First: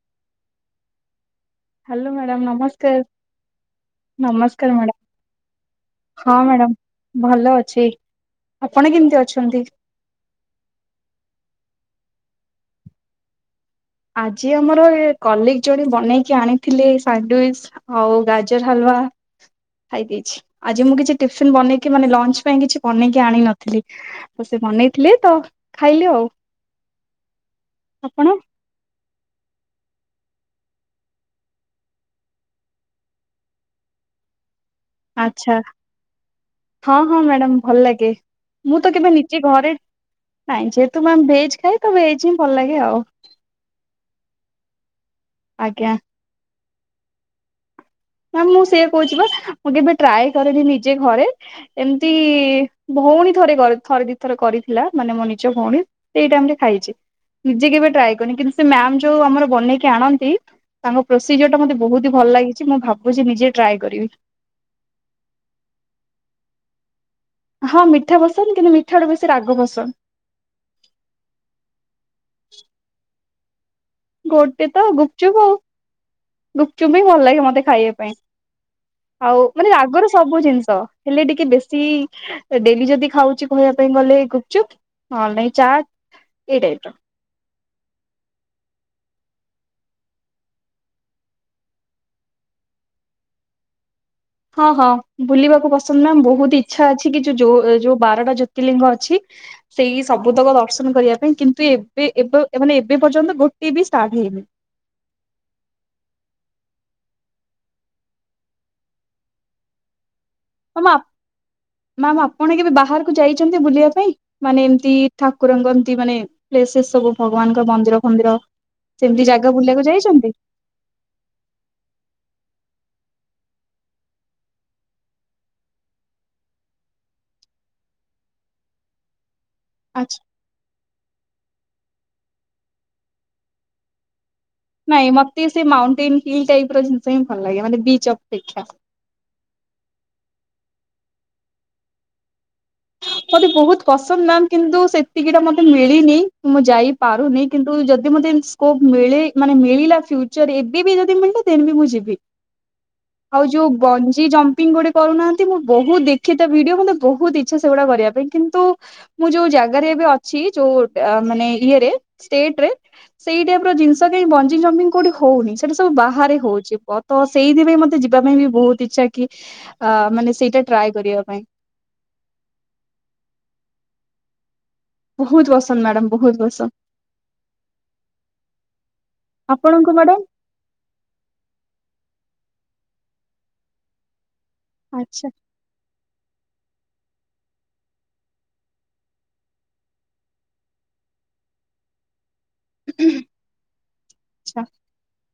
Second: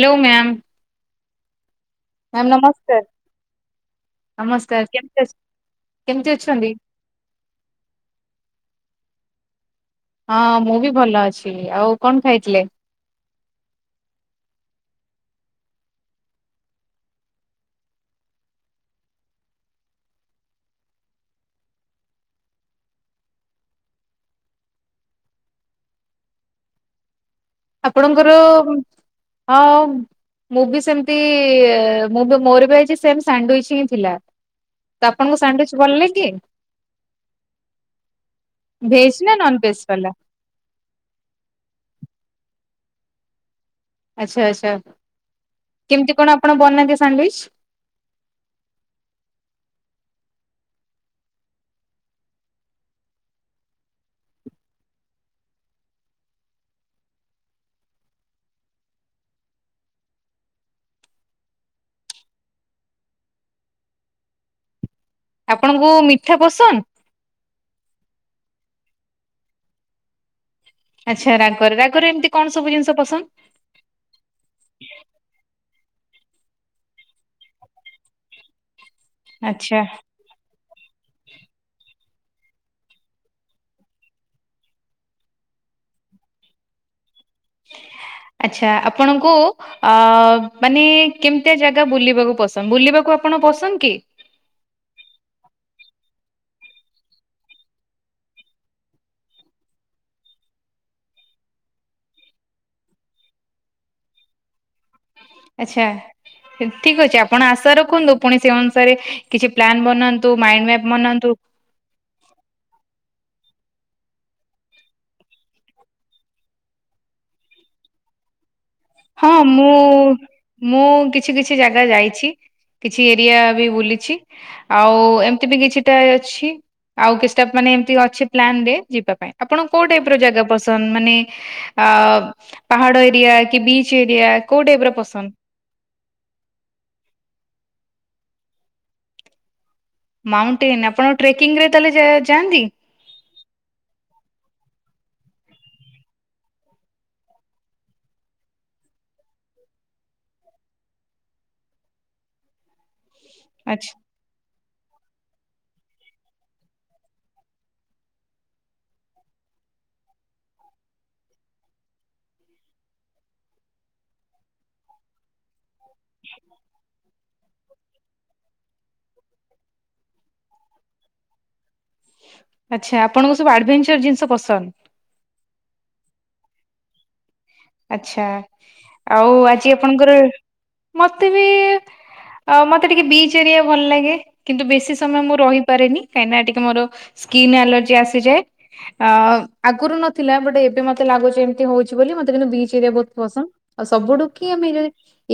Hello ma'am. Hello madam ନମସ୍କାର ନମସ୍କାର madam. କେମିତି ଅଛ କେମିତି ହଁ ଅଛନ୍ତି? ମ୍ୟାଡ଼ାମ ଭଲ ଅଛି ଆପଣ କେମିତି ଅଛନ୍ତି? ହଁ ମୁଁ ବି ଭଲ ଅଛି ଆଉ କଣ ଖାଇଥିଲେ? ଆଜି ଆମର ଏ କଲିକ୍ ଜଣ ବନେଇକି ଆଣିଥିଲେ ସ୍ୟାଣ୍ଡୱିଚ୍ ଆଉ ଗାଜର ହାଲ। ବା। ଖାଇ ଦେଇଛି ଆଜି ମୁଁ କିଛି ଟିଫିନ୍ ବନେଇକି ମାନେ ଲଞ୍ଚ୍ ପାଇଁ କିଛି ବନେଇକି ଆଣି ନଥିଲି। ସେ ବନେଇଥିଲେ ତ ଖାଇଲେ ଆଉ। ଆପଣଙ୍କର ଆପଣ ହଁ ମୁଁ ବି ସେମିତି ମୁଁ ବି ମୋର ବି ଆଜି ସେମ୍ ସ୍ୟାଣ୍ଡୱିଚ୍ ହିଁ ଥିଲା। ତ ଆପଣଙ୍କ ଆଚ୍ଛା ସାଣ୍ଡୱିଚ୍ ଭଲ୍ ଲାଗେ? ହଁ ହଁ ମ୍ୟାଡାମ ଭଲ ଲାଗେ ମୁଁ ତ କେବେ ଭେଜ୍ ନା ନିଜେ ନନ୍ ଘରେ ଭେଜ୍ ବାଲା? ନାଇଁ ଯେହେତୁ ମ୍ୟାମ୍ ଭେଜ ଖାଏ ତ ଭେଜ ହିଁ ଭଲ ଲାଗେ ଆଉ। ଆଚ୍ଛା ଆଚ୍ଛା ଆଜ୍ଞା। କେମିତି କଣ ଆପଣ ବନାନ୍ତି ସାଣ୍ଡୱିଚ୍? ନା ମୁଁ ସେୟା କହୁଛି ବା ମୁଁ କେବେ ଟ୍ରାଏ କରେନି ନିଜେ ଘରେ ଏମତି ଭଉଣୀ ଥରେ କରି ଥରେ ଦିଥରେ କରିଥିଲା ମାନେ ମୋ ନିଜ ଭଉଣୀ ସେଇ ଟାଇମ୍ ରେ ଖାଇଛି। ନିଜେ କେବେ ଟ୍ରାଏ କରିନି କିନ୍ତୁ ସେ ମ୍ୟାାମ୍ ଯୋଉ ଆମର ବନେଇକି ଆଣନ୍ତି। ତାଙ୍କ ପ୍ରୋସିଜର୍ ଟା ମତେ ବହୁତ ହି ଭଲ ଲାଗିଛି ମୁଁ ଭାବୁଛି ନିଜେ ଟ୍ରାଏ କରିବି। ଆପଣଙ୍କୁ ମିଠା ପସନ୍ଦ? ହଁ ମିଠା ପସନ୍ଦ କିନ୍ତୁ ମିଠା ଠୁ ବେଶୀ ରାଗ ପସନ୍ଦ। ଆଚ୍ଛା ରାଗ ରାଗରେ ଏମିତି କଣ ସବୁ ଜିନିଷ ପସନ୍ଦ? ଗୋଟେ ତ ଗୁପଚୁପ ଆଉ ଗୁପଚୁପ ହିଁ ଭଲ ଲାଗେ ମତେ ଖାଇବା ପାଇଁ।। ଆଉ ମାନେ ଆଚ୍ଛା ରାଗର ସବୁ ଜିନିଷ। ହେଲେ ଟିକେ ବେଶୀ ଡେଲି ଯଦି ଖାଉଛି କହିବା ପାଇଁ ଗଲେ ଗୁପଚୁପ୍ ହଁ ନାଇଁ ଚାଟ୍। ଏଇ ଟାଇପ୍ ର। ହ। [inaudible] ଆଛା ଆପଣଙ୍କୁ ଅ ମାନେ କେମିତିଆ ଜାଗା ବୁଲିବାକୁ ପସନ୍ଦ ବୁଲିବାକୁ ଆପଣ ପସନ୍ଦ କି? ହଁ ହଁ ବୁଲିବାକୁ ପସନ୍ଦ ନା ବହୁତ ଇଚ୍ଛା ଅଛି କି ଯୋଉ ଯୋଉ ବାରଟା ଜ୍ୟୋତିଲିଙ୍ଗ ଅଛି। ସେଇ ସବୁତକ ଦର୍ଶନ କରିବା ପାଇଁ କିନ୍ତୁ ଏବେ ଏବେ ମାନେ ଏବେ ପର୍ଯ୍ୟନ୍ତ ଗୋଟେ ବି ଷ୍ଟାର୍ଟ ହେଇନି। ହଁ। ଆଚ୍ଛା ଠିକ ଅଛି ଆପଣ ଆଶା ରଖନ୍ତୁ ପୁଣି ସେ ଅନୁସାରେ କିଛି ପ୍ଲାନ ବନାନ୍ତୁ। ମାଇଣ୍ଡ ମ୍ୟାପ୍ ମା ବନାନ୍ତୁ ଆ ମାମ ଆପଣ କେବେ ବାହାରକୁ ଯାଇ ବୁଲିବା ପାଇଁ ମାନେ ଏମତି ଠାକୁରଙ୍କ ଏତି ମାନେ ପ୍ଲେସସ୍ ସବୁ ଭଗବାନଙ୍କ ମନ୍ଦିର ଫନ୍ଦିର? ସେମିତି ହଁ ଜାଗା ମୁଁ ବୁଲିବାକୁ ଯାଇଛନ୍ତି? ମୁଁ କିଛି କିଛି ଜାଗା ଯାଇଛି। କିଛି ଏରିଆ ବି ବୁଲିଛି ଆଉ ଏମିତି ବି କିଛିଟା ଅଛି। ଆଉ କିଛିଟା ମାନେ ଏମିତି ଅଛି ପ୍ଲାନରେ ଯିବା ପାଇଁ। ଆପଣ କୋଉ ଟାଇପ୍ ର ଆଚ୍ଛା ଜାଗା ପସନ୍ଦ ମାନେ ଅ ପାହାଡ ଏରିଆ କି ବିଚ୍। Beach area. କୋଉ ଟାଇପ ର ନାଇଁ ପସନ୍ଦ ମତେ ସେ ମାଉଣ୍ଟେନ ହିଲ୍ ଟାଇପ୍ ର ଜିନିଷ ହିଁ ଭଲ ଲାଗେ ମାନେ। ବିଚ୍ ଅପେକ୍ଷା। ମାଉଣ୍ଟେନ ଆପଣ ଟ୍ରେକିଂରେ ତାହଲେ ଯା-ଯାଆନ୍ତି? ମତେ ବହୁତ ପସନ୍ଦ ମାମ୍ କିନ୍ତୁ ସେତିକି ଟା ମତେ ମିଳିନି ମୁଁ ଯାଇପାରୁନି କିନ୍ତୁ ଯଦି ମତେ କ୍ସୋପ ମିଳେ ମାନେ ମିଳିଲା ଫ୍ୟୁଚର ଏବେ ବି ଯଦି ମିଳିଲା ଦେନ୍ ବି ମୁଁ ଯିବି। [inaudible] ଆଉ ଯୋଉ ଆଚ୍ଛା ବଞ୍ଜି ଜମ୍ପିଂ ଗୋଟେ କରୁନାହାନ୍ତି ମୁଁ ବହୁତ ଦେଖେ ତା ଭିଡିଓ ମତେ ବହୁତ ଇ ଇଛା ସେଗୁଡା କରିବା ପାଇଁ କିନ୍ତୁ ମୁଁ ଯୋଉ ଜାଗରେ ଏବେ ଅଛି ଯୋଉ ମାନେ ଇଏରେ ସେ ଷ୍ଟେଟରେ ସେଇ ଟାଇପ୍ ର ଜିନିଷ କାଇଁ ବଞ୍ଜିଂ ଜମ୍ପିଂ କୋଉଠି ହଉନି ସେଟା ସବୁ ବାହାରେ ହଉଛି ବ ତ ସେଇଥିପାଇଁ ମତେ ଯିବା ପାଇଁ ବି ବହୁତ ଇଚ୍ଛା କି ଆ ମାନେ ସେଇଟା ଟ୍ରାଏ କରିବା ପାଇଁ। ଆଚ୍ଛା ଆପଣଙ୍କୁ ସବୁ ଆଡ଼ଭେଞ୍ଚର ଜିନିଷ ପସନ୍ଦ। ବହୁତ ପସନ୍ଦ ମ୍ୟାଡ଼ାମ ବହୁତ ପସନ୍ଦ। ଆଛା ଆଉ ଆଜି ଆପଣଙ୍କୁ ଆପଣଙ୍କର, ମ୍ୟାଡାମ? ମତେ ବି ଆ ମତେ ଟିକେ ବିଚ୍ ଏରିଆ ଭଲ ଲାଗେ କିନ୍ତୁ ବେଶୀ ସମୟ ଆଚ୍ଛା ମୁଁ ରହିପାରେନି କାହିଁକିନା ଟିକେ ମୋର ସ୍କିନ୍ ଆଲର୍ଜି ଆସିଯାଏ। ଅ ଆଗରୁ ନଥିଲା ବଟ୍ ଏବେ ମତେ ଲାଗୁଛି ଏମିତି ହଉଛି ବୋଲି ମ ମତେ କିନ୍ତୁ ବିଚ୍ ଏରିଆ ବହୁତ ପସନ୍ଦ ଆଉ ସବୁଠୁ କି ଆଚ୍ଛା ଆମେ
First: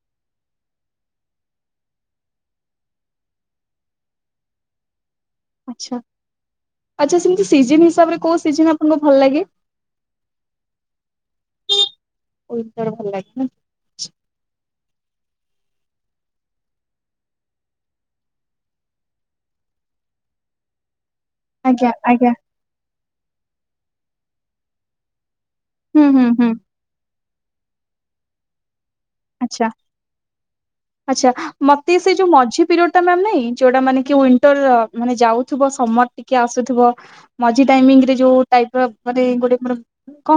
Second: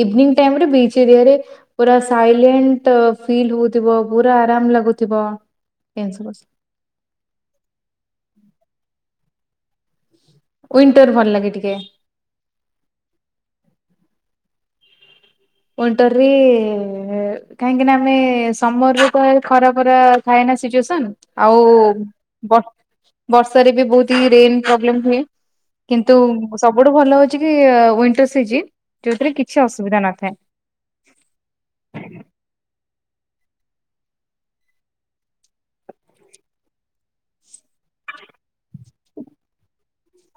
ଇଭନିଙ୍ଗ ଟାଇମ୍ ରେ ବିଚ୍ ଏରିଆରେ ପୁରା ସାଇଲେଣ୍ଟ ଫିଲ୍ ହଉଥିବ ପୁରା ଆରାମ ଲାଗୁଥିବ। ଆଚ୍ଛା ଏମିତି ସବୁ। ଆଚ୍ଛା ସେମିତି ସିଜନ ହିସାବରେ କୋଉ ସିଜନ ଆପଣଙ୍କୁ ଭଲ ଲାଗେ। ୱିଣ୍ଟର ଭଲ ଲାଗେ ଟିକେ। ୱିଣ୍ଟର ଭଲ ଲାଗେ ନା। ୱିଣ୍ଟରରେ ଏ କାହିଁକି ନା ଆମେ ସମର୍ ରୁ କହିବା ଖରା ଖରା ଖାଏ ସିଚୁଏସନ୍ ଆଉ ଆଜ୍ଞା ଆଜ୍ଞା ବ ବର୍ଷାରେ ବି ବହୁତ ରେନ୍ ପ୍ରୋବଲେମ ହୁଏ। ହୁଁ କିନ୍ତୁ ହୁଁ ହୁଁ ସବୁଠୁ ଭଲ ହଉଛି କି ୱିଣ୍ଟର ସିଜିନ। ଯୋଉଥିରେ କିଛି ଅସୁବିଧା ନଥାଏ। ଆଛା ମତେ ସେ ଯୋଉ ମଝି ପିରିୟଡ଼ ଟା ମ୍ୟାମ ନାହିଁ ଯୋଉଟା ମାନେ କି ୱିଣ୍ଟର ଅ ମାନେ ଯାଉଥିବ। ସମର ଟିକେ ଆସୁଥିବ ମଝି ଟାଇମିଙ୍ଗ ରେ ଯୋଉ ଟାଇପ ମାନେ ଗୋଟେ କଣ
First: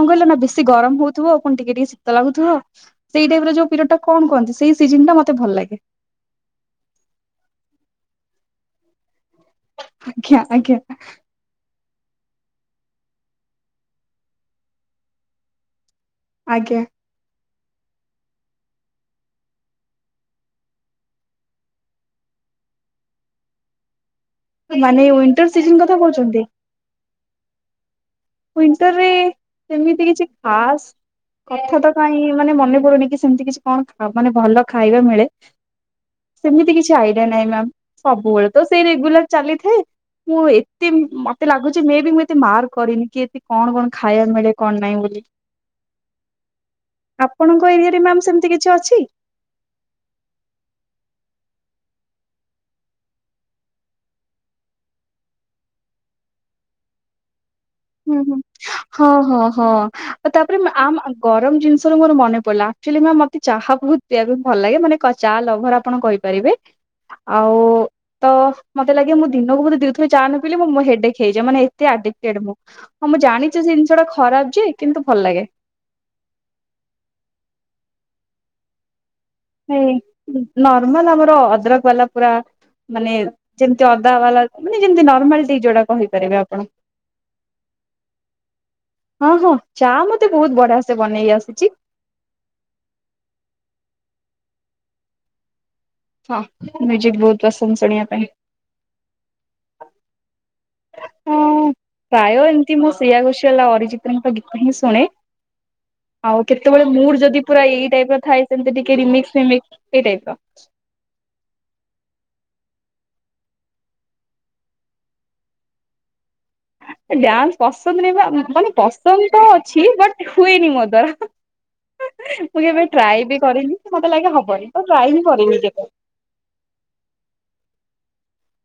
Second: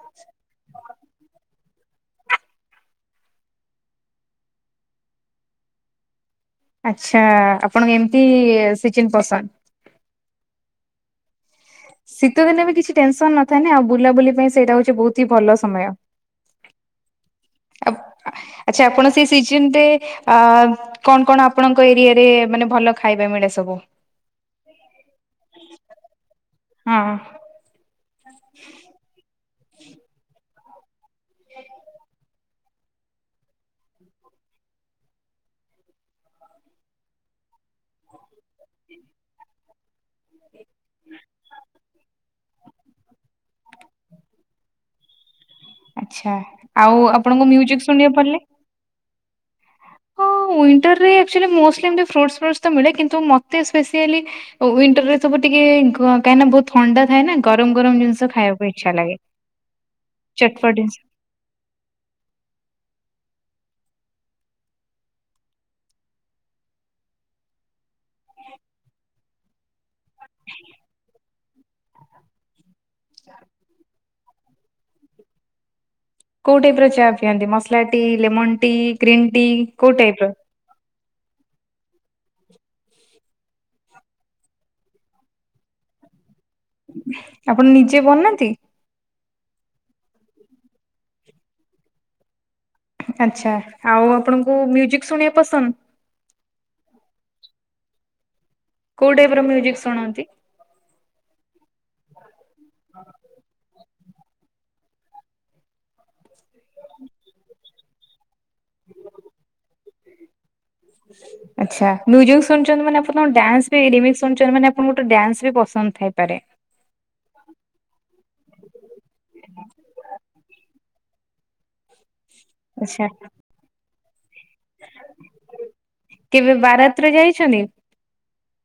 କହିଲନା ବେଶୀ ଗରମ ହଉଥିବ ଆଉ ପୁଣି ଟିକେ ଟିକେ ଶୀତ ଲାଗୁଥିବ ସେଇ ଟାଇପ ର ଯୋଉ ପିରିୟଡ଼ ଟା କଣ କହନ୍ତି ସେଇ ସିଜନ ଟା ମତେ ତେ ଭଲ ଲାଗେ। ଆଛା ଆପଣଙ୍କ ଏମତି ସିଜିନ ପସନ୍ଦ। ଆଜ୍ଞା ଆଜ୍ଞା। ଶୀତ ଦିନେ ବି କିଛି ଟେନସନ ନଥାଏ ନା ଆଉ ବୁଲାବୁଲି ପାଇଁ ସେଇଟା ହଉଛି ବହୁତ ହି ଭଲ ସମୟ। ଆଜ୍ଞା। ଆଉ ଆ ଆଛା ଆପଣ ସେ ସିଜନରେ ଆ କଣ କଣ ଆପଣଙ୍କ ଏରିଆରେ ମାନେ ଭଲ ଖାଇବା ମି ମିଳେ ସବୁ ମାନେ ୱିଣ୍ଟର ସିଜନ କଥା କହୁଛନ୍ତି? ହଁ। ୱିଣ୍ଟରରେ ସେମିତି କିଛି ଖାସ୍ କଥା ତ କାଇଁ ମାନେ ମନେ ପଡୁନି କି ସେମତି କିଛି କଣ ମାନେ ଭଲ ଖାଇବା ମିଳେ। ସେମିତି କିଛି ଆଇଡିଆ ନାହିଁ ମ୍ୟାମ୍, ସବୁବେଳେ ତ ସେଇ ରେଗୁଲାର ଚାଲିଥାଏ ମୁଁ ଏ ମତି ମତେ ଲାଗୁଛି ମେ ବି ମୁଁ ଏତେ ମାର୍କ କରିନି କି ଏଠି କଣ କଣ ଖାଇବା ମିଳେ କଣ ନାହିଁ ବୋଲି। ଆଚ୍ଛା ଆଉ ଆପଣଙ୍କୁ ଆପଣଙ୍କ ମ୍ୟୁଜିକ ଏରିଆରେ ଶୁଣିବାକୁ ମ୍ୟାମ୍ ଭଲ ଲାଗେ? ସେମତି କିଛି ଅଛି? [unintelligible] ୱିଣ୍ଟରରେ ଆକଚୁଆଲି ମୋଷ୍ଟଲି ଏମତି ଫ୍ରୁଟ୍ସ ଫ୍ରୁଟ୍ସ ତ ମିଳେ କିନ୍ତୁ ମତେ ସ୍ପେସିଆଲି ୱିଣ୍ଟରରେ ସବୁ ଟି ଟିକେ ଗ କାଇଁ ନା ବହୁତ ଥଣ୍ଡା ଥାଏ ନା। ଗରମ ଗରମ ଜିନଷ ଖାଇବା ପାଇଁ। ହଁ-ହଁ-ହଁ ତାପରେ ଆମ ଜିନିଷ ଗରମ ଜିନିଷର ମୋର ମନେ ପଡିଲା ଆକଚୁଆଲି ମ୍ୟାମ୍ ମ ମତେ ଚାହା ବହୁତ ପିଆ [unintelligible] ଭଲ ଲାଗେ, ମାନେ କ ଚା ଲଭର ଆପଣ କହିପାରିବେ। ଆଉ ତ ମତେ ଲାଗେ ମୁଁ ଦିନକୁ ବୋଧେ ଦିଥର ଚା ନ ପିଇଲେ ମୁଁ ମୋ ହେଡେକ ହେଇଯାଏ ମାନେ ଏତେ ଆ ଆଡିକେଡ ମୁଁ। ହଁ ମୁଁ ଜାଣିଛି ସେ ଜିନଷଟା ଖରାପ ଯେ, କିନ୍ତୁ ଭଲ ଲାଗେ। କୋଉ ଟାଇପର ଚା ପିଅନ୍ତି ମସଲା ଟି, ଲେମନ ଟି? ଗ୍ରୀନ୍ ଟି କୋଉ ଟାଇପ ର? ହୁଁ ନର୍ମାଲ ଆମର ଅଦ୍ରକ ବାଲା ପୁରା ମାନେ ଯେମତି ଅଦା ୱାଲା ମାନେ ଯେମତି ନର୍ମାଲ ଟି ଯୋଉଟା କହିପାରିବେ। ଆପଣ। ଆପଣ ନିଜେ ବନାନ୍ତି? ହଁ ହଁ ଚା ମତେ ବହୁତ ବଢିଆ ସେ ବନେଇ ଆସୁଚି। ଆଚ୍ଛା ଆଉ ଆପଣଙ୍କୁ ମ୍ୟୁଜିକ ଶୁଣିବା ପସନ୍ଦ। ହଁ ମ୍ୟୁଜିକ ବହୁତ ପସନ୍ଦ ଶୁଣିଆ ପାଇଁ। କୋଉ ଟାଇପର ମ୍ୟୁଜିକ ଶୁଣନ୍ତି? ହଁ ପ୍ରାୟ ଏମତି ମୁଁ ଶ୍ରେୟା ଘୋସେଲ ଆଉ ଅରିଜିତଙ୍କ ଗୀତ ହିଁ ଶୁ ଶୁଣେ ଆଉ କେତେବେଳେ ମୁଡ୍ ଯଦି ପୁରା ଏଇ ଟାଇପର ଥାଏ। ସେମିତି ଟିକେ ରିମିକ୍ସ ଫିମିକ୍ସ ସେଇ ଟାଇପର। ହ ଆଚ୍ଛା ମ୍ୟୁଜିକ ଶୁଣଛନ୍ତି ମାନେ ଆପଣଙ୍କୁ ଡ୍ୟାନ୍ସ ବି ରିମିକ୍ସ ଶୁଣଛନ୍ତି ମାନେ ଆପଣଙ୍କୁ ତ ଡ୍ୟାନ୍ସ ବି ପସନ୍ଦ ଥାଏ। ଡ୍ୟାନ୍ସ ପସନ୍ଦ ନାହିଁ ବା ମାନେ ପସନ୍ଦ ତ ଅଛି ବଟ ହୁଏନି ମୋ ଦ୍ଵାରା। ମୁଁ କେବେ ଆଚ୍ଛା ଟ୍ରାଏ ବି କରିନି ମତେ ଲାଗେ ହବନି ତ ଟ୍ରାଏ ବି କରିନି କେବେ। ବାରାତ୍ର ଯାଇଛନ୍ତି।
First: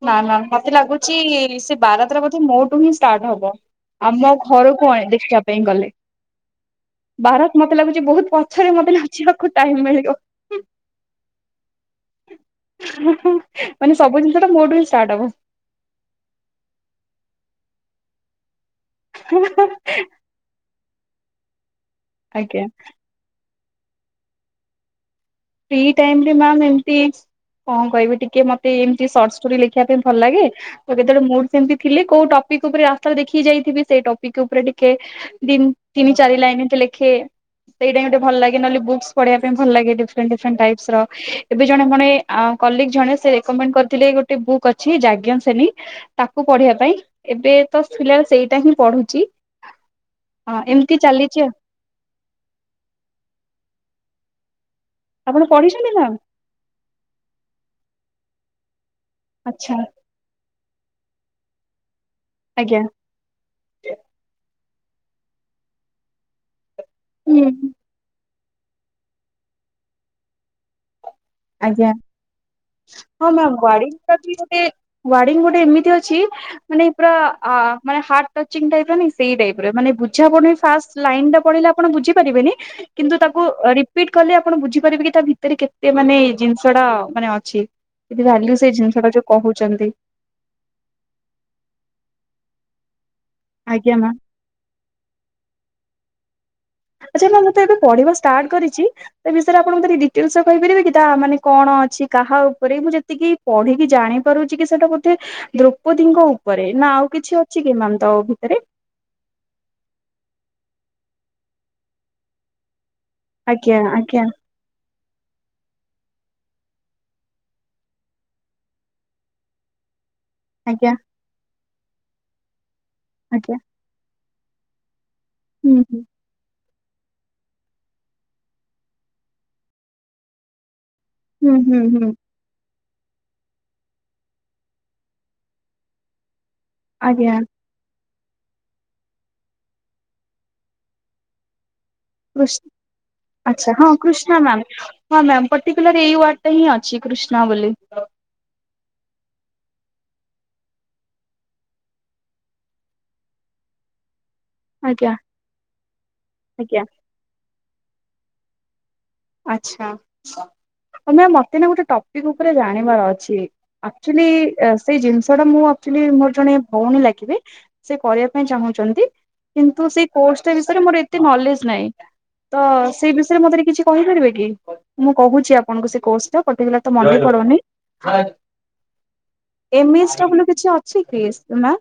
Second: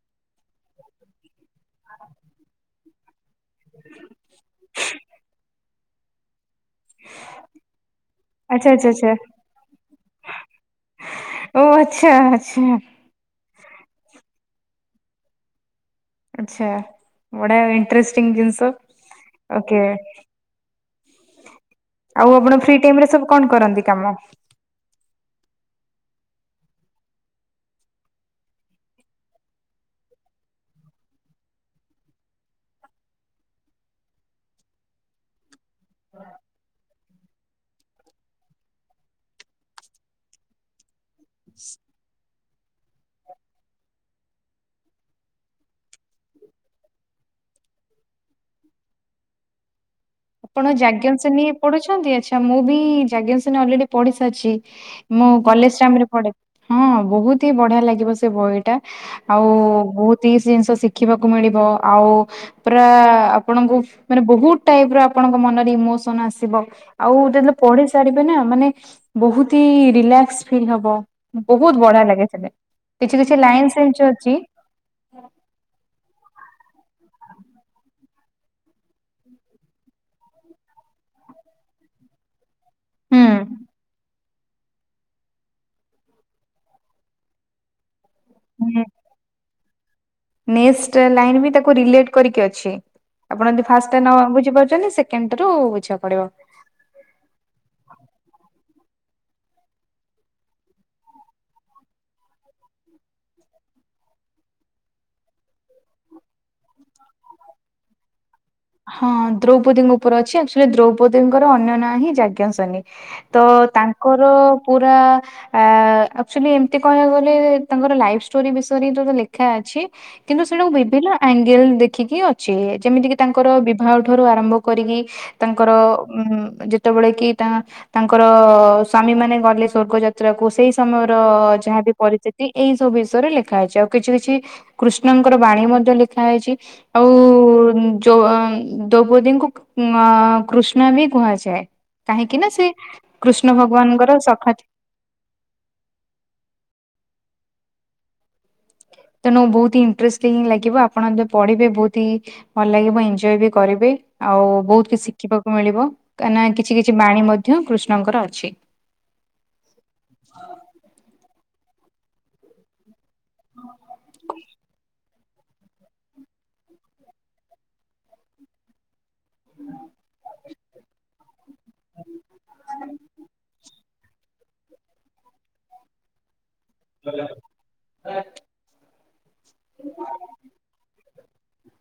ନା ନା ମତେ ଲାଗୁଚି ସେ ବାରାତ୍ର ବୋଧେ ମୋଠୁ ହିଁ ଷ୍ଟାର୍ଟ ହବ। ଆମ ଘରକୁ ଆଣେ ଦେଖିବା ପାଇଁ ଗଲେ। ବାରାତ ମତେ ଲାଗୁଚି ବହୁତ ଆଚ୍ଛା ପଛରେ ଆଚ୍ଛା ମତେ ଆଚ୍ଛା ନଚିବାକୁ ଟାଇମ ମିଳିବ। ଓ ଆଚ୍ଛା ଆଚ୍ଛା। ମାନେ ସବୁ ଜିନିଷଟା ମୋଠୁ ହିଁ ଷ୍ଟାର୍ଟ ହବ। ଆଚ୍ଛା ବଢିଆ ଇଣ୍ଟ୍ରେଷ୍ଟିଙ୍ଗ ଜିନଷ। ଓକେ ଆଉ ଆପଣ ଆଜ୍ଞା। ଫି ଟାଇମରେ ସବୁ କଣ କରନ୍ତି କାମ? ଫ୍ରି ଟାଇମରେ ମ୍ୟାମ୍ ଏମତି। କଣ କହିବି ଟିକେ ମତେ ଏମତି ସର୍ଟ ଷ୍ଟୋରି ଲେଖିବା ପାଇଁ ଭଲ ଲାଗେ। ତ କେତେବେଳେ ମୁଡ୍ ସେମତି ଥିଲେ କୋଉ ଟ ପିକ ଉପରେ ରାସ୍ତାରେ ଦେଖିକି ଯାଇଥିବି ସେଇ ଟପିକ୍ ଉପରେ ଟିକେ ଦି, ତିନି, ଚାରି ଲାଇନ ଏମତି ଲେଖେ। ସେଇଟା ହିଁ ଗୋଟେ ଭଲ ଲାଗ ନହେଲେ ବୁକ୍ସ ପଢିବା ପାଇଁ ଭଲ ଲାଗ [unintelligible] ଡିଫରେଣ୍ଟ ଡିଫରେଣ୍ଟ ଟାଇପ୍ସର, ଏବେ ଜଣେ କଣ ଏ କଲିକ ଜଣେ ସେ ରେକମେଣ୍ଡ କରଥିଲେ ଗୋଟେ ବୁକ୍ ଅଛି ଯା ଜ୍ଞସେନୀ ତାକୁ ପଢିବା ପାଇଁ ଏବେ ତ ଥିଲା ସେଇଟା ହିଁ ପଢୁଚି। [inaudible] ଆପଣ ଯାଜ୍ଞସେନୀ ପଢୁଛନ୍ତି, ଆଚ୍ଛା ମୁଁ ବି ଯାଜ୍ଞସେନୀ ଅଲରେଡି ପଢି ସାରଚି। ମୁଁ ଆପଣ କଲେଜ ପଢିଛନ୍ତି ଟାଇମରେ ମ୍ୟାମ୍ ପଢେ, ହଁ ବହୁତ ହି ବଢିଆ ଲାଗିବ ସେ ବହିଟା। ଆଉ ଆଚ୍ଛା ବହୁତି ଜିନଷ ଶିଖିବାକୁ ମିଳିବ, ଆଉ ଆଜ୍ଞା ପୁରା ଆପଣଙ୍କୁ ମାନେ ବହୁତ ଟାଇପର ଆପଣଙ୍କ ମନରେ ଇମୋସନ ଆସିବ। ଆଉ ହୁଁ ଯେତେବେଳେ ପଢି ସାରିବେ ନା ମାନେ ବହୁତ ଆଜ୍ଞା। ବଢିଆ ଲାଗେ ସେଠି। ହଁ ମୱଡିଙ୍ଗା ଗୋଟେ ଡିଙ୍ଗ ଗୋଟେ ଏମିତି ଅଛି ମାନେ ପୁରା ମାନେ ହାର୍ଚିପ ସେଇ ଟାଇପ ମାନେ ବୁଝା ପଡୁନି ପଢିଲା ଆପଣ ବୁଝିପାରିବେନି ଆପଣ କିନ୍ତୁ ହୁଁ ତାକୁ ରିପିଟକଲେ ବୁଝି ପାରିବେ କି ତା ଭିତରେ ମାନେ ଜିନିଷଟା ମାନେ ଅଛି ଯଦି ଭାଲ୍ୟୁ ସେ ଜିନିଷ ଟା ଯୋଉ କହୁଛନ୍ତି। ନେଷ୍ଟ ଲାଇନ ବି ତାକୁ ରିଲେଟ କରିକି ଅଛି। ଆପଣ ଯଦି ଫାଷ୍ଟ ଆଜ୍ଞା ଟ ନ ମ୍ୟାମ୍ ବୁଝିପାରୁଛନ୍ତି ସେକେଣ୍ଡରୁ ବୁଝିବାକୁ ପଡିବ। ଆଚ୍ଛା ନା ମୁଁ ତ ଏବେ ପଢିବା ଷ୍ଟାର୍ଟ କରିଚି। ସେ ବିଷୟରେ ଆପଣଙ୍କୁ ଡିଟେଲସ କହିପାରିବେ କି ତା ମାନେ କଣ ଅଛି କାହା ଉପରେ ମୁଁ ଯେତିକି ପଢିକି ଜାଣି ପାରୁଛି କି ସେଟା ବୋଧେ ଦ୍ରୌପଦୀଙ୍କ ଉପରେ ନା ଆଉ କିଛି ଅଛି କି ଏମାନଙ୍କ ଭିତରେ? ହଁ ଦ୍ରୌପଦୀଙ୍କ ଉପରେ ଅଛି ଆକ୍ଚୁଲି ଦ୍ରୌପଦୀଙ୍କର ଅନ୍ୟ ନାଁ ହିଁ ଯଜ୍ଞସେନୀ। ତ ଆଜ୍ଞା ତାଙ୍କର ଆଜ୍ଞା ପୁରା ଆକ୍ଚଲି ଏମତି କହିବାକୁ ଗଲେ ତାଙ୍କର ଲାଇଫ ଷ୍ଟୋରି ବିଷୟରେ ଏଠି ଗୋଟେ ଲେଖା ଅଛି। କିନ୍ତୁ ସେଟାକୁ ଆଜ୍ଞା ବିଭିନ୍ନ ଆଙ୍ଗେଲ ଦେଖିକି ଅଛି ଯେମିତି କିି ତାଙ୍କର ଆଜ୍ଞା ବିବାହ ଠାରୁ ଆରମ୍ଭ କରିକି ତାଙ୍କର ହୁଁ ହୁଁ ଯେତେ ଯେତେବେଳେ କି ତା ତାଙ୍କର ସ୍ଵାମୀ ମାନେ ଗଲେ ସ୍ୱର୍ଗ ଯାତ୍ରାକୁ ସେଇ ସମୟର ହୁଁ ହୁଁ ଯାହାବି ହୁଁ ପରିସ୍ଥିତି ଏଇ ସବୁ ବିଷୟରେ ଲେଖା ହେଇଛି ଆଉ କିଛି କିଛି କୃଷ୍ଣଙ୍କର ବାଣୀ ମଧ୍ୟ ଲେଖା ହେଇଛି। ଆଜ୍ଞା। ଦୌପଦୀଙ୍କୁ ଅ କୃଷ୍ଣା ବି କୁହାଯାଏ। କାହିଁକି ନା କୃଷ୍ ସେ କୃଷ୍ଣ ଆଚ୍ଛା ହଁ ଭଗବାନଙ୍କର କୃଷ୍ଣା ସଖା ଥି ମ୍ୟାମ୍ ହଁ ମ୍ୟାମ୍ ପଟିକୁଲାର୍ ଏଇ ୱ। ଡ଼ ଟା ହଁ କୃଷ୍ଣା ନା ବୋଲି। [inaudible] ତେଣୁ ବହୁତ ହିଁ ଇଟ୍ରେଷ୍ଟିଙ୍ଗି ଲାଗିବ ଆପଣ ପଢିବେ ବହୁତ ହି ଭଲ ଲାଗିବ ଏନଯଏ ବି କରିବେ। ଆଉ ବହୁତ କିଛି ଆଜ୍ଞା ଶିଖିବାକୁ ମିଳିବ କାହିଁ ନା କିଛି ଆଜ୍ଞା କିଛି ବାଣୀ ମଧ୍ୟ କୃଷ୍ଣଙ୍କର ଅଛି। ଆଚ୍ଛା ତମେ ମତେ ନା ଗୋଟେ ଟପିକି ଉପରେ ଜାଣିବାର ଅଛି। ଚି ଆକ୍ଚୋଲି ସେଇ ଜିନିଷ ମାଡା଼ମ୍ ମୁଁ ଆକ୍ଚୋଲି ମୋର ଜଣେ ଭଉଣୀ ଲାଗିବେ ସେ କରିବା ପାଇଁ ଚାହୁଁଚନ୍ତି। କିନ୍ତୁ ସେଇ କୋର୍ସଟା ବିଷୟରେ ମୋର ଏତେ ନଲେଜ୍ ନାଇଁ ତ ସେଇ ବିଷୟରେ ମୋତେ ଟିକେ କିଛି କହିପାରିବେ କି ମୁଁ କହୁଛି ଆପଣଙ୍କୁ ସେ କୋ ପଟିକୁଲାର୍ ତ ମନେ ପଡ଼ୁନି ଏମିତି ସବୁ ଅଛି। ଇଏସ୍ ନାଁ?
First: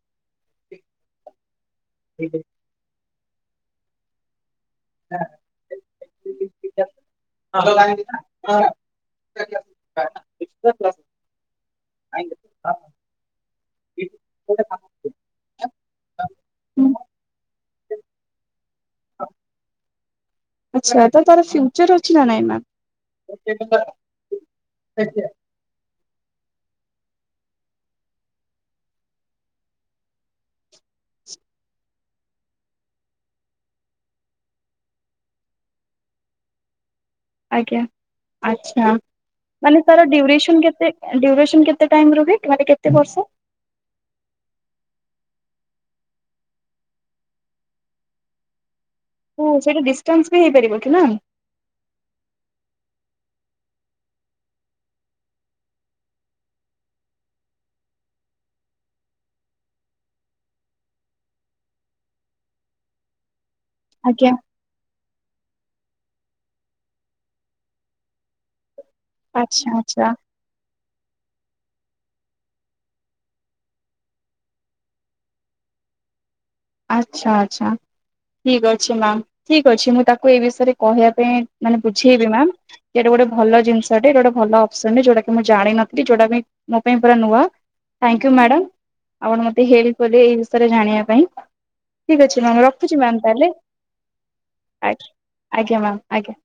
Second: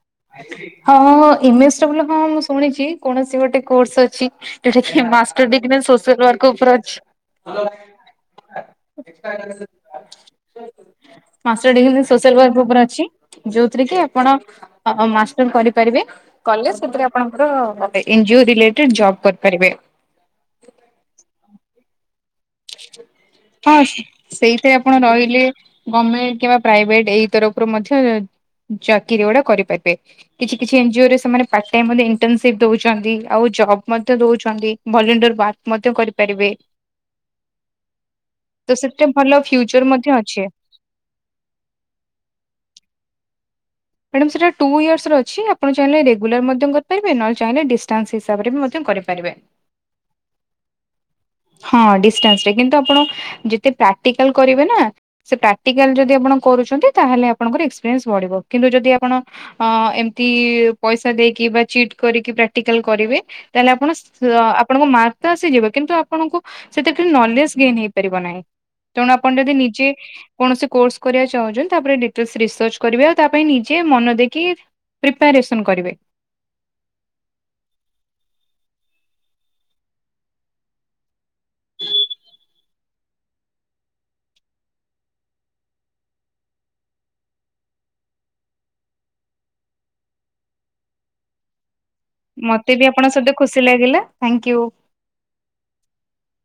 ହଁ ହଁ ଇମେଜ୍ ଡ଼ବୁଲ କଣ ମୁଁ ଶୁଣିଛି କୌଣସି ଗୋଟେ କୋର୍ସ ଅଛି? Directly master degree social ୱ। କ୍ ଉପରେ ଅଛି। ମାଷ୍ଟର ଡିଗ୍ରୀ ସୋସିଆଲ ୱ। କ୍ର ଉପରେ ଅଛି। ଯୋଉଥିରେ କି ଆପଣ ମାଷ୍ଟର କରିପାରିବେ କଲେ ସେଥିରେ ଆପଣଙ୍କର ଏନଯିଓ ରିଲେଟେଡେ଼ ଯବ୍ କରିପାରିବେ। ଆଚ୍ଛା ତ ତାର ଫ୍ୟୁଚର ଅଛି। ନା ନାଇଁ ମ୍ୟାମ୍? ହଁ ସେଇଥି ପାଇଁ ଆପଣ ରହିଲେ। ଗମେଣ୍ଟ କିମ୍ବା ପ୍ରାଇଭେଟ୍ ଏଇ ତରଫରୁ ମଧ୍ୟ ଚାକିରି ଗୁଡ଼ା କରିପାରିବେ କିଛି କିଛି ଏନଯିଓ ସେମାନେ part time internship ଦଉଛନ୍ତି। ଆଉ ଯବ୍ ମଧ୍ୟ ଦଉଛନ୍ତି ଭଲିଣ୍ଟର ବାକ୍ ମୋତେ କରିପାରିବେ। ଆଜ୍ଞା ତ ଆଚ୍ଛା। ସେଥିରେ ଭଲ ମାନେ ଫ୍ୟୁଚର ତାର ମଧ୍ୟ ଅଛି। ଡ଼ିୟୁରେସନ କେତେ ଡିୟୁରେସନ କେତେ ଟାଇମ୍ ରୁହେ ମାନେ କେତେ ବର୍ଷ? ମ୍ୟାଡ଼ାମ ସେଇଟା ଟୁ ଇୟର୍ସ ର ଅଛି ଆପଣ ଚାହିଁଲେ ରେଗୁଲାର ମଧ୍ୟ କରିପାରିବେ ନହଲେ ଚାହିଁଲେ ଡିଷ୍ଟାନ୍ସ ହିସାବରେ ବି ମଧ୍ୟ କରି ପାରିବେ। ଓ ସେଇଟା ଡିଷ୍ଟାନ୍ସ ବି ହେଇପାରିବ କି ମ୍ୟାମ୍? ହଁ ଡ଼ିସିଷ୍ଟାଣ୍ଟ ରେ କିନ୍ତୁ ଆପଣ ଯେତେ ଯେତେ ପ୍ରାକ୍ଟିକାଲ କରିବେ ନା ସେ ପ୍ରାକ୍ଟିକାଲ ଯଦି ଆପଣ କରୁଛନ୍ତି ତାହେଲେ ଆପଣଙ୍କର ଏକ୍ସପିରିଏନ୍ସ ବଢ଼ିବ। କିନ୍ତୁ ଯଦି ଆପଣ ଏମିତି ପଇସା ଦେଇକି ବା ଚିଟ୍ କରିକି ପ୍ରାକ୍ଟିକାଲ କରିବେ ତାହେଲେ ଆପଣ ଆଜ୍ଞା ଆପଣଙ୍କ ମା ତ ଆସିଯିବେ, କିନ୍ତୁ ଆପଣଙ୍କୁ ସେଥିରେ ଟିକେ ନଲେଜ୍ ଗେନ୍ ହେଇପାରିବ ନାହିଁ। ତେଣୁ ଆପଣ ଯଦି ଆଚ୍ଛା ନିଜେ ଆଚ୍ଛା କୌଣସି କୋର୍ସ କରିବାକୁ ଚାହୁଁଛନ୍ତି, ତାପରେ ଡିଟେଲସ ରିସର୍ଚ କରିବେ ତା ପାଇଁ ନିଜେ ମନ ଦେଇକି ପ୍ରିପାରେସନ୍ କରିବେ। ଆଚ୍ଛା ଆଚ୍ଛା। ଠିକ୍ ଅଛି ମ୍ୟାମ। ଠିକ୍ ଅଛି, ମୁଁ ତାକୁ ଏଇ ବିଷୟରେ କହିବା ପାଇଁ ମାନେ ବୁଝେଇବି ମ୍ୟାମ୍। ଇଆଡ଼େ ଗୋଟେ ଭଲ ଜିନିଷଟେ, ଏଇଟା ଗୋଟେ ଭଲ ଅପସନ୍ ଟେ, ଯୋଉଟାକି ମୁଁ ଜାଣିନଥିଲି, ଯୋଉଟା ବି ମୋ ପାଇଁ ପୁରା ନୂଆ। Thank you madam. ଆପଣ ମତେ ହେଲ୍ପ କଲେ ଏଇ ବିଷୟରେ ଜାଣିବା ପାଇଁ। ଠିକ ଅଛି ମ୍ୟାମ। ମତେ ବି ରଖୁଛି ଆପଣଙ୍କ ମ୍ୟାମ ସହିତ ତାହେଲେ, ଖୁସି ଲାଗିଲା ଥ୍ୟାଙ୍କ ୟୁ। ଆଜ୍ଞା। ଆଜ୍ଞା ମ୍ୟାମ୍ ଆଜ୍ଞା।